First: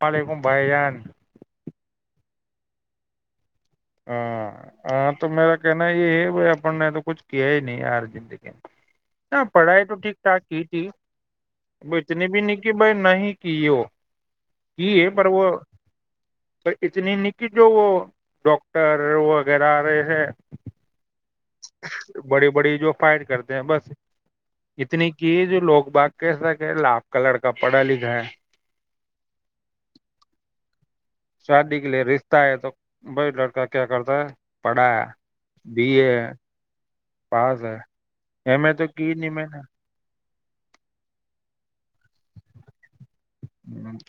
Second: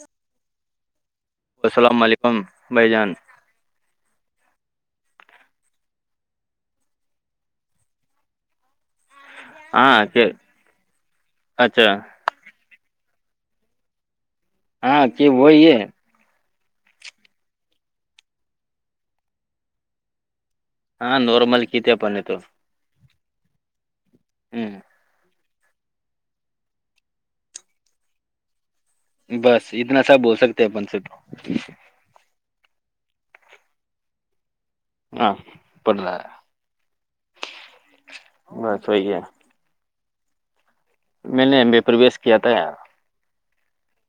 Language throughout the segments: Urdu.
وعلیکم بائی جان السلام علیکم بھائی جان ہاں ہاں تو میرا کہنا یہ ہے بائی اپن نے تو کچھ کیا ہی نہیں یار زندگی میں نہ پڑھائی تو ہاں ٹھیک کہ ٹھاک ہی تھی اچھا اتنی بھی نہیں کی بائی نہیں کیو ہاں کی ہوئی ہے تو اتنی نکی جو وہ ڈاکٹ ر وغیرہ رہے ہیں ہاں نارارمل کیت اپن ہے تو فائر کرتے ہیں بس ہ اتنے کی جو لوگ باغ کیسا کہ لاپ کا لڑکا پڑھا لکھا ہے بس اتنا سب ب سکتے ہیں اپن سے تو شادی کے لیے رشتہ ہے تو بھائی لڑکا کیا کرتا ہے پڑا ہاں بی پڑ رہا ا پاس ہے ای ہے میں تو بس کی وہی ہے نہیں میں نے میں نے ایم بی پرویش کیا تھا یار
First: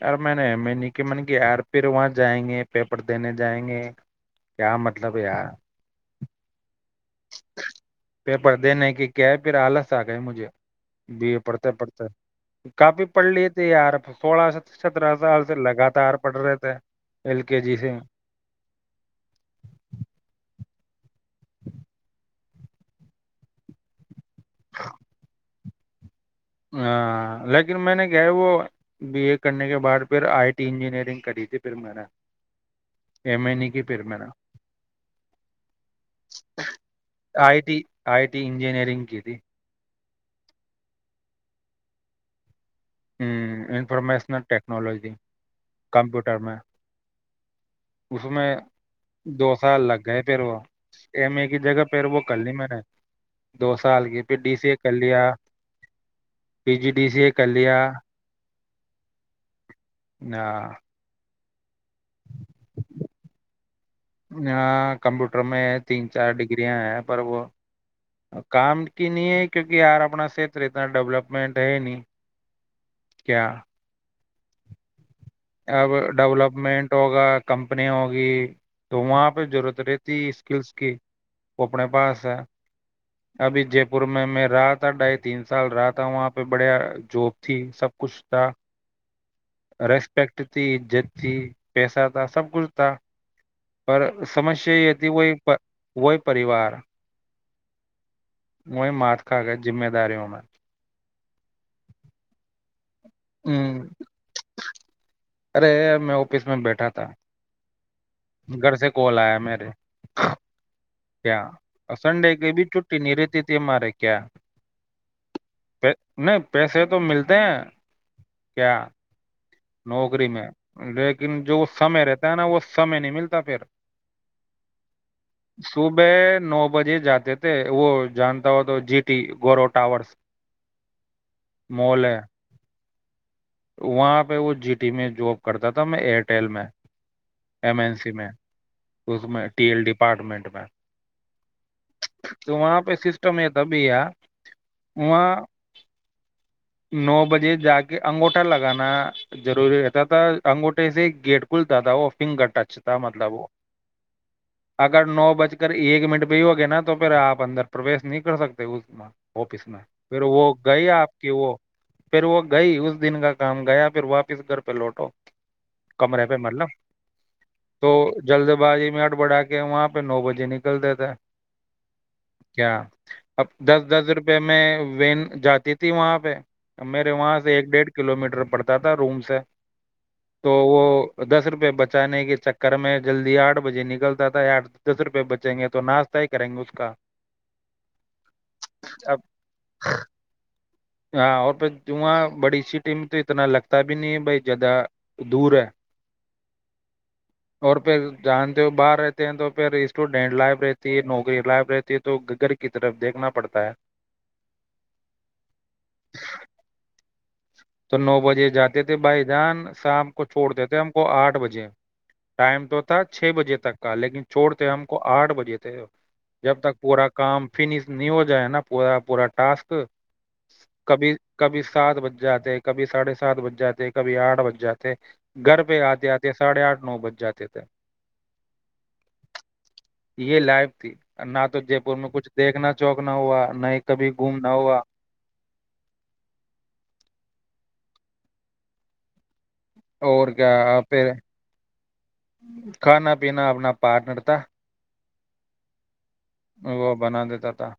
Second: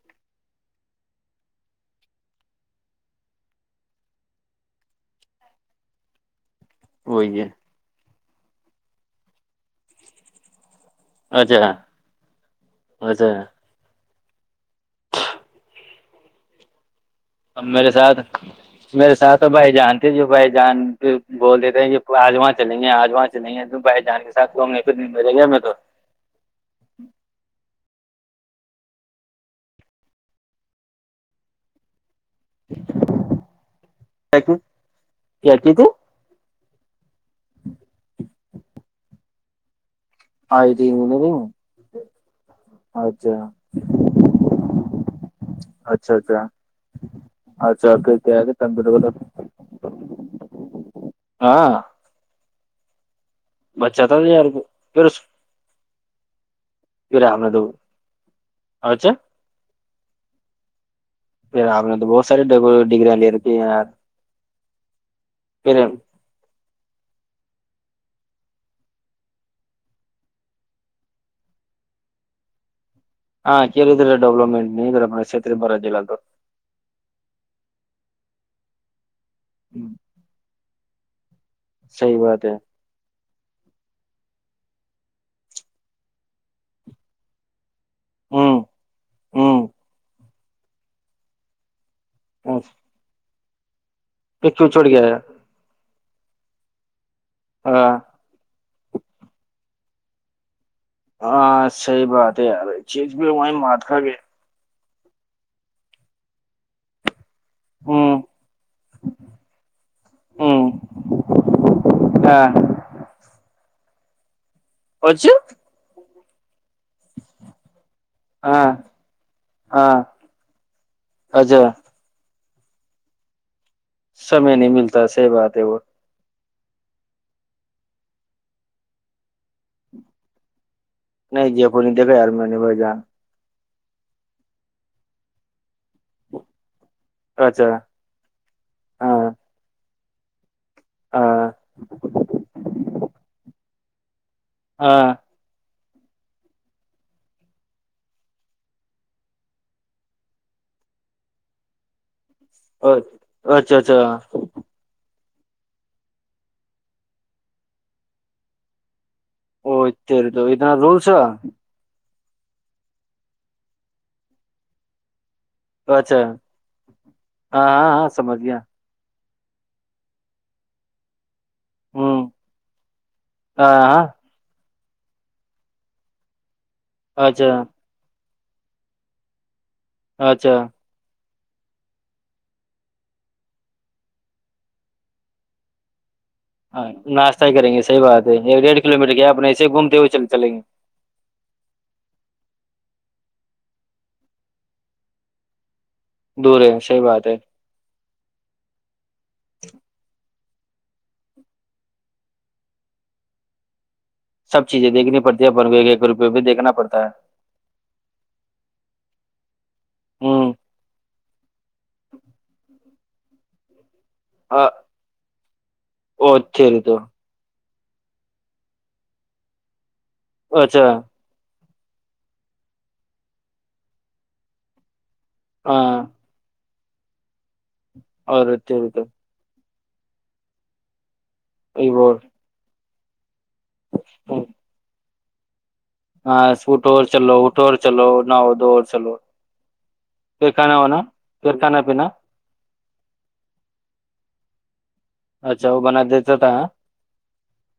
ار میں نے میں نے کہ من کی یار پھر وہاں جائیں گے پیپر دینے جائیں گے کیا مطلب یار وہی ہے پیپر دےنے کہ کیا ہے پھر آلس آ گئے مجھے بی ا اچھا پڑھتے پڑھتے کافی پڑھ اچھا لی تھے یار سولہ سترہ سال سے لگاتار پڑ رہے تھے ایل کے اب جی میرے سے ساتھ میرے ساتھ تو بھائی جانتے جو بھائی جان پ بول دیتے ہیں کہ آجواں چلیں گے آجواں چلیں ہیں بائی جان کے سات گوں میں ایک ہی دن میںجے گیا میں تو ہاں لیکن میں نے گ وہ بی اے کرنے کے بعد پھر آئی ٹی انجینئرنگ کری تھی پھر میں نے ایم نہیں کی پیرمینا کیا کی تھی I T I T engineering کی تھی آئی ت م نہیں نہیں ہ ا انفارمیشنل ٹیکنالوجی اچھا کمپیوٹر اچھا میں اچھا پھر اس کیا ہے میں کہ کمپیوٹر دو سال لگ گئے پھر وہ ایم اے کی ہاں جگہ پھر وہ ک نہیں میں رہے دو سال بچہ تھا کی پھر یار ڈی سی ا کر پھر اس لیا پی جی ڈی سی ا کر لیا اچچا نہ پھر آپ نے تو بہت ساری ڈگگریاں لے رکھی ہیں یار پھر ہے پر وہ کام کی نہیں ہے کیونکہ یار اپنا کھیتر اتنا ڈولپمنٹ ہے نہیں کیا ہاں کدرا ڈیپمٹ نہیں کر اب ڈیولپمنٹ ہوگا کمپنی ہوگی تو وہاں پ ضرورت ہوں، رہتی اسکلس کی وہ اپنے صحیح پاس ہے بات [unintelligible] ابھی جے پور میں میں رہا تھا ڈھائی تین سال رہا تھا وہاں پہ بڑھیا جب تھی سب کچھ تھا [unintelligible] ہوں ہوں رس [unintelligible] پرکتی جتی [unintelligible] پیسہ تھا سب ہوں، کچھ تھا [unintelligible] پر پھر کیوں سمسیا چھوڑ گیا یہتی ہے؟ وہئی [unintelligible] وہی پریوار [unintelligible] ہاں [unintelligible] وہی مات کھ گ ذمہ داری ہونا [unintelligible] ہاں صحی بات ہے یار [unintelligible] چیج بھی وہیں ہوں ماتھا گیا [unintelligible] ارے میں آفس میں بیٹھا تھا ہوں [unintelligible] گھر سے کال آیا میرے ہوں کیا سنڈے ہاں کی بھی چھٹی نہیں رہتی تھی ہمارے [unintelligible] کیا [unintelligible] اورھ [unintelligible] نہیں [unintelligible] پیسے تو ملتے ہیں ہاں کیا [unintelligible] ہاں نوکری میں لیکن اچھا جو سمے رہتا ہے نا وہ [unintelligible] سمے نہیں ملتا پھر [unintelligible] سمے نہیں ملتا صحیح بات ہے وہ [unintelligible] صبح نو بجے جاتے تھے وہ جانتا ہو تو جی ٹی گورو ٹاورس [unintelligible] نہیں ج ف دیکے اور میں نہیں بائی جان [unintelligible] وہاںاں [unintelligible] وہ جی ٹی میں جاب کرتا تھا [unintelligible] میں ایئرٹیل میں اچھا ایم این سی میں اس ہاں میں ٹی ایل ڈی پ [unintelligible] اپارٹمنٹ میں ہاں [unintelligible] تو وہاں پہ سسٹم ہے [unintelligible] سبیا [unintelligible] ہاں وہ [unintelligible] نو بجے جا کے انگوٹا لگانا [unintelligible] ضروری رہتا تھا انگوٹے سے گیٹ کھلتا تھا وہ [unintelligible] فنگر ٹچ تھا مطلب وہ اچھا اچھا اگر نو بچے [unintelligible] کر ایک منٹ پہ ہی ہوگیا نا تو پھر آپ اندر پروش نہیں کر سکتے اس میں [unintelligible] آفس او میں پھر تیرے وہ تو اتنا گئی رولس آپ کی اچھا وہ [unintelligible] پھر وہ گئی اس دن کا کام گیا پھر واپس [unintelligible] کدھر پہ لوٹو [unintelligible] کمرے پہ ہاں مطلب تو ہاں ہاں سمجھ جلد گیا بازی میں ہٹ بٹا کے وہاں پہ نو بجے نکلتے تھے [unintelligible] ہوں کیا اب ہاں دس دس ہاں روپے میں [unintelligible] وین جاتی تھی وہاں پہ [unintelligible] میرے وہاں اچھا سے ایک ڈیڑھ کلو میٹر پڑتا [unintelligible] رومس ہے [unintelligible] اچھا [unintelligible] دس روپئے بچانے کے چکر میں جلدی آٹھ بجے نکلتا تھا آٹ دس روپئے بچیں گے تو ناشت [unintelligible] ہاں ناشتہ ہی کریں گے صحی بات ہے ڈیڑھ کلو میٹر اب کیا اپنے ایسے گھومتے ہوئےل چلیں گے [unintelligible] ٹیم تو اتنا لگتا ہے [unintelligible] پتا بھی نہیں ب جیادہ دور ہے [unintelligible] دور ہے صحیح بات ہے اور پھر جانتے ہو باہر رہتے ہیں تو پھر اسٹوڈینٹ لائف [unintelligible] رہتی ہے نوکری لائب رہتی ہے تو گھر کی طرف دیکھنا پڑتا ہے [unintelligible] سب چیزیں دیکھنی پڑتی ہے بن روپ بھی دیکھنا پڑتا ہے تو نو بجے جاتے تھے بھائی جان شام کو ہوں چوڑ دیتے ہیں ہم کو آٹھ بجے ٹائم تو تھا [unintelligible] چھ بجے تک کا لیکن چھوڑتے او ہم کو آٹھ بجے تھے جب تک تیری تو پورا کام فنش نہیں ہو جائے نا پورا پورا ٹاسک [unintelligible] اچھا کبھی کبھی [unintelligible] سات بجے ب جاتے کبھی ساڑھے سات بن جاتے کبھی آٹھ بن جاتے گھر پہ ہاں آتے آتے ساڑھے آٹھ نو بج جاتے تھے اورتی تو یہ لائیف ت نہ تو جے پور میں کچھ دیکنا چوک نہ ہوا نہیں کبھی گھوم نہ ہوا ہاں اسوٹ اورور چلو اٹ اور چلو ن دوور چلو اور پھر کیا کھانا وانا پھر پھر کھانا پینا کھانا پینا اپنا پارٹنر تھا اچھا وہ بنا دی وہ بنا دیتا تھا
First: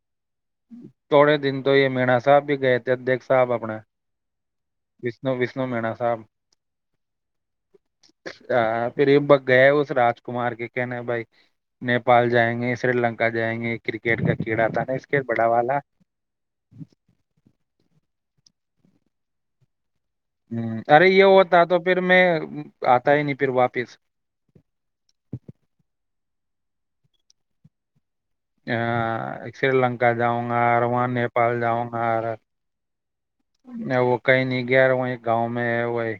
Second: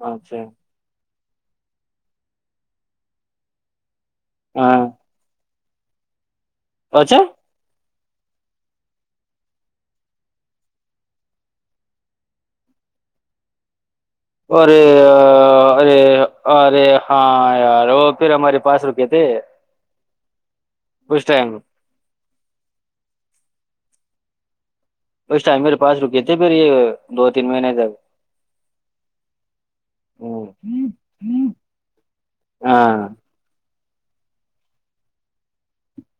اچھا تھوڑے دن تو یہ مناا صاحب بھی گئے تھے دیک صاحب اپنا وشنوس اسو مینا صاحب اچچھے ا پھر یہ ب گئے اس راج کمار کے کہنے بھائی نیپال جائیں گے سری لنک جائیں گے کرکٹ کا کیڑا تھا ارے نا اس کے بڑا والا ارے ارے ہاں یار وہ پھر ہمارے پاس روپیے تھ ہ ارے یہ ہوتا تو پھر میں آتا ہی نہیں پھر واپ پز اس ٹائم میرے پاس رکے تھے پھر یہ دو تین مہینے تک ا سری لنکا جاؤں گا وہاں نیپال جاؤں گا ہاں وہ کہیں نہیں گیا رہا ہ گاؤں میں ہے وہی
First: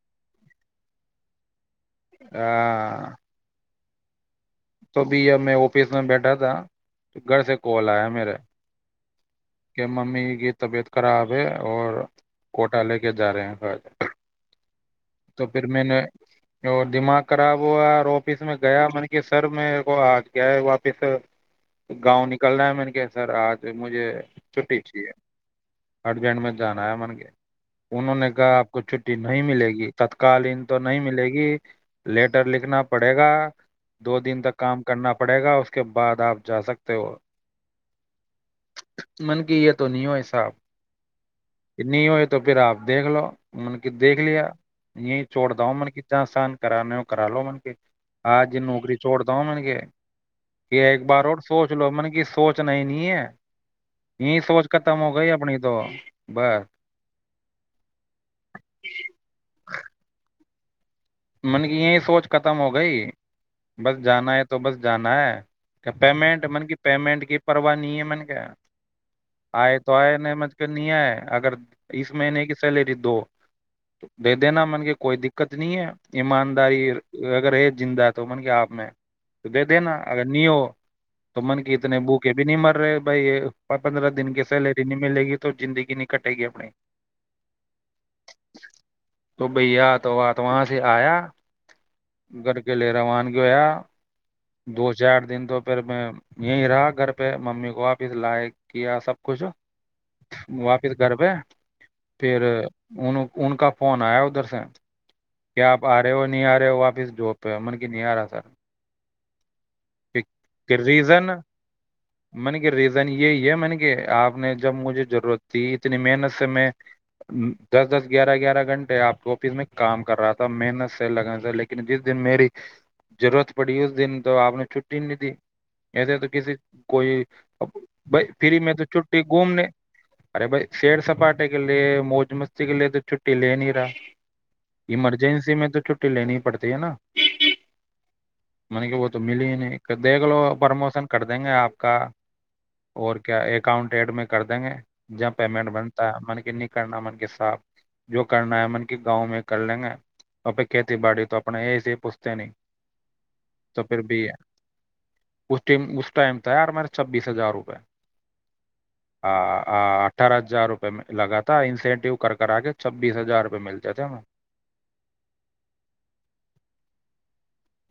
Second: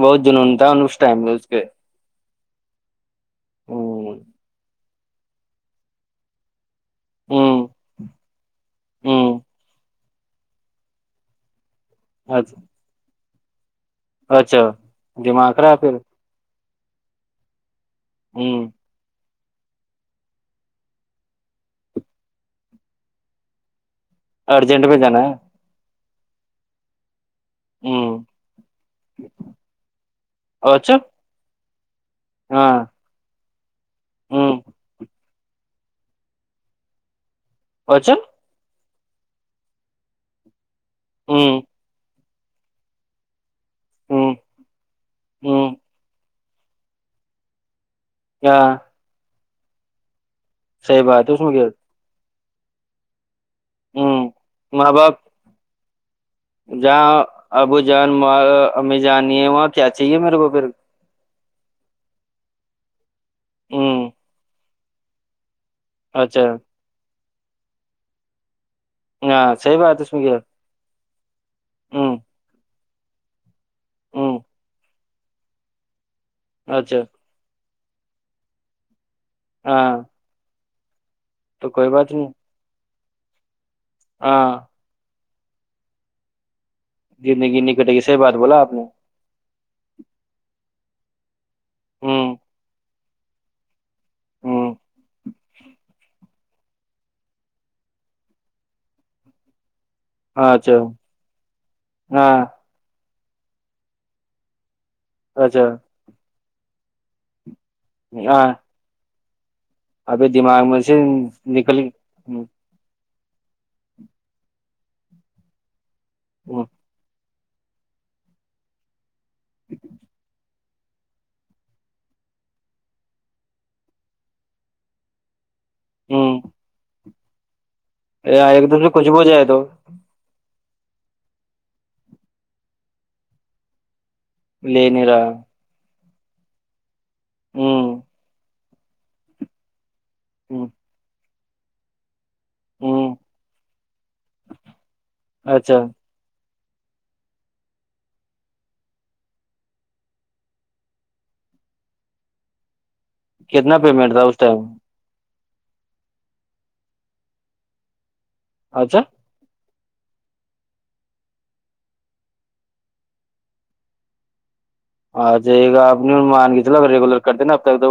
بہت جنون تھا اس ٹائم میں اس کے ہ او تو بھی ا میں آفس میں بیٹھا تھا گھر سے کال آیا میرے ہ کہ ممی یہ طبیعت کرا اور اچھا کوٹ لے کے جا رہے ہیں اچھا تو دماغغ رہا ہے میں پھر نے اور دماغ خراب ہوا آفس میں ہوں گیا مط کہ س سر میرے کو آج کیا ہے واپس گاؤں نکلناا ہے میں نے کیا سر آج مجھے چھٹی ارجنٹ میں چاہیے جانا ہے ارجنٹ میں جانا ہے من کے انہوں ہوں نے کہا آپ کو چھٹی نہیں ملے گی تتکالین تو اچھا نہیں ملے گی لیٹر ہاں لکھنا پڑے گا دو دن ہوں تک کام کرنا پڑے گا اس کے بعد آپ جا سکتے ہو اچا من کی یہ تو نہیں ہو ح صااب ہوں کنی ہوئے تو پھر آپ دیکھ لو من کی دیکھ ہوں لیا یہ چوڑ دا ہوں من کی جہ شان کرانے ہو کرا لو من کے آج ہاں نوکری چھوڑ دن کے کہ صحیح ایک بار بات ہے اور اس میں کیا سوچ لو م نے کہ سوچنا ہی نہیں ہے ہوں یہ سوچ ماں ختم ہو باپ گئی اپنی تو بس جہاں ابو جان ا جانی ہے وہاں کیا چاہیے میرے کو پھر من کی یہی سوچ ختم ہو گئی بس ہوں جانا ہے تو بس جانا ہے اچھا پیمنٹ مط کی پیمنٹ کی پرو نہیں ہےمن کیا ہاں صحیح آئے تو بات اس آئے میں کیا نمجھ کر نہیں آئے اگر اس ہوں مہینے کی سیلری دو تو دے ہوں دینا من کے کوئی دقت نہیں ہے ایمانداری اچھا ویرہ زندہ ہے تو من کے آپ میں تو دے دینا ہاں اگر نہیں ہو تو من کی اتنے بوکے بھی نہیں مر رہے بھائی پندرہ دن کی ہاں سیلری نہیں ملے گی تو تو زندگی نہیں کٹے گی اپنی جتنی جنی کٹے گی صحیح بات بولا آپ نے تو بھیا تو آ تو وہاں سے آیا ہوں گھر کے لے روان کےیا ہوں دو چار دن تو پھر میں یہیں رہا گھر پہ ممی کو آپس لائق کیا سب کچھ اچھا واپس کر پئے پھر ہاں انن ان کا فون آیا ادھر سے اچھا کیا آپ آ رہے ہو نہیں آ رہے ہو واپس جوپ پمن کی نہیں آارا سر ہاں کہ ابھی دماغ کہ میں سے نکل یہ ہے م نے کہ آپ نے جب مجھے ضرورت تھی تو اتنی محنت سے ہوں میں دس دس گیارہ گیارہ گھنٹے آپ کو میں کام کر رہا تھا محنت سے لگا سر لیکن جس دن میری ضرورت پڑی اس دن تو آپ نے چھٹی رن ت ایسے تو کسی کوئی اپ بائی فری ایک میں دم تو سے کچھ بھی چھٹی ہو جائے تو گھومنے ارے بھائی شیر سپاٹے کے لیے موج مستی کے لیے تو چھٹی لے نہیں رہا لے نہیں رہا ایمرجنسی میں تو چ لینی پڑتی ہے نا ہوں من کے وہت ملین دگلو ہ پرموشن دیں گے آپ کا ہ اور کیا اکاؤنٹ ایڈ میں کر دیں گے جب پیمنٹ اچھا بنتا ہے من ن کرناامن کے صاھ جو کرنامن کے گاؤں میں کر لیں گے تو پ کھیتی باڑی تو اپنے یہ سے پوچھتے نہیں کتنا تو پھر پیمنٹ تھا بھی ہے اس ٹائم اس اس ٹائم ت ہے یار میرے چھبیس ہزار روپئے اچھا اٹھارہ ہزار روپے میں لگا تھا انسینٹیو کر کر آ کے چھبیس ہزار روپئے مل جاتے ہما آ جائیے گا آپ نے مان کے چلو ریگولر کرتے نا اب تک تو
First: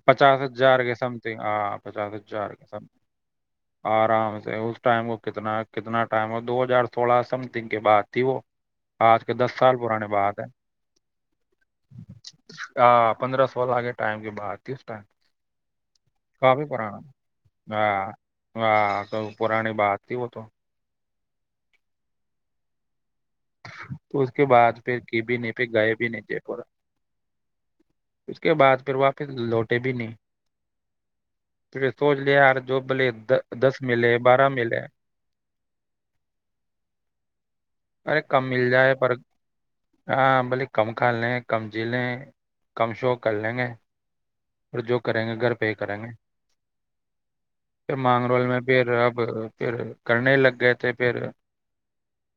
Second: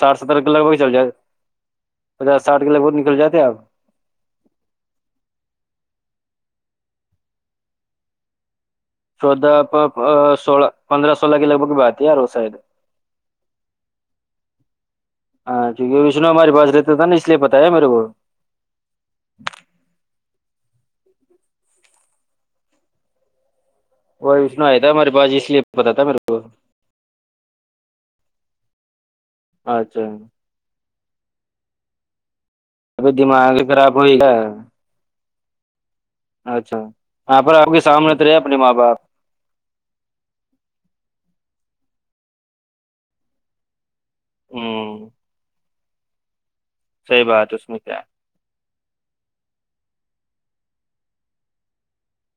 ساٹھ پچاس ستر لگ بھگ ہزار چل کے جائے سم تھنگ ہاں پچاس ہزار ساٹھ کے س لگ بھگ نکل جاتے آپ آرام سے اس ٹائم کو کتنا کتنا دو ہزار سولہ سمتنگ کے بعد تھی وہ آج کے دس چودہ سال پرانے بات ہے سولہ پندرہ سولہ کے لگ بھگ بات ہے یار وہ شاید آ پندرہ سوال آگے ٹائم کی بات ہاں کیونکہ وشنو ہمارے کبی پاس پنا رہتا تھا نا اس لیے پتا ہے میرے کو ہاں ہ پورانی باتتی ہو تو تو اس وہ کے وشنو آیا بعد تھا پھر ہمارے کیب پاس اس نہیں پہ لیے پتا گائے تھا بھی میرے نہیں جے کو پا اس کے بعد پھر وہاپ پھر لوٹے بھی اچھا نہیں پھر سوچ لیا ار ابھی دماغ خراب ہوئے گا اچھا پر آپ سامنے ارے تو رہے کم اپنے مل ماں جائے باپ پر ہاں بلے کم کھا ل کمزیلیں کم شو کر لیں گے اور جو ہوں کریں گے گھر پہ ہی کریں گے صحیح بات اس میں پھر کیا ہے مانگ رول میں پھر اب پھر کرنے لگ گئے تھے پھر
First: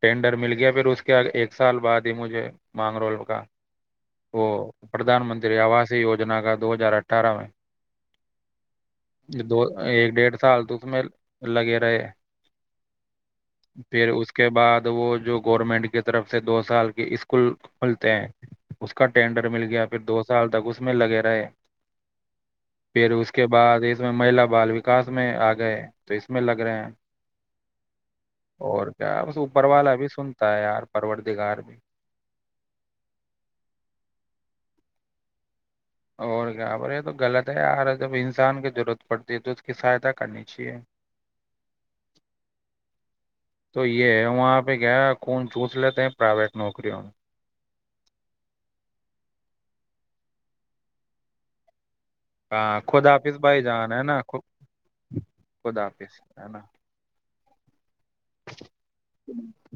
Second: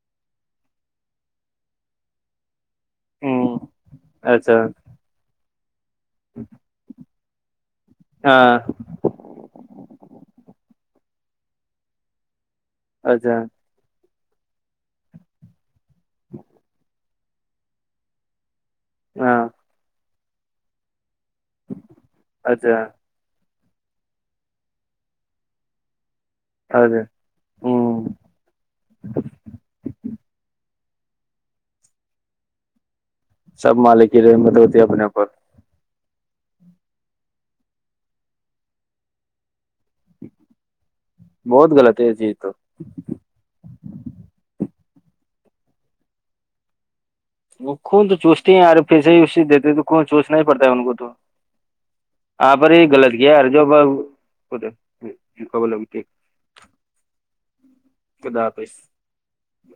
ٹینڈر مل گیا پھر اس کے ایک سال بعد ہی مجھے مانگرول کا ہوں وہ اچھا پردھان منت آواز وجنا کا دو ہزار اٹھ اٹارہ میں ہاں دو ایک ڈیھ سال تو میں لگے رہے اچھا پھر اس کے بعد وہ جو گورنمنٹ کی طرف سے دو سال کے اس کو کھلتے اس کا ہاں ٹینڈر مل گیا پھر دوست سال تک اس میں لگےا ب اچھا پھر اس کے بع دیس میں مہلا بال وکاس میں آ گئے تو اس میں لگ رہے ہیں اچھا ہوں اور کیا بس اوپر والا بھی سنتا ہے یار پروردگار میں سب مالک کی رحمت ہوتی ہے اپنے اوپر اور کیا پر یہ تو غلط ہے یار جب انسان کی ضرورت پڑتی ہے تو اس کی سہایتا کرنی چاہیے بہت غلط ہے جی تو گیا کون چھس لیتے ہیں پرائیویٹ نوکری ہو خون تو چوچتے ہیں ار پھر سےے ہی اس دیتے تو خون چوچنا ہی پڑتا ہے ان کو تو یہاں پر ہاں یہ خد غلط کیا آافس یار بھائی جو جان ہے نا خ خد ہافس ہے نا کدا آپس ج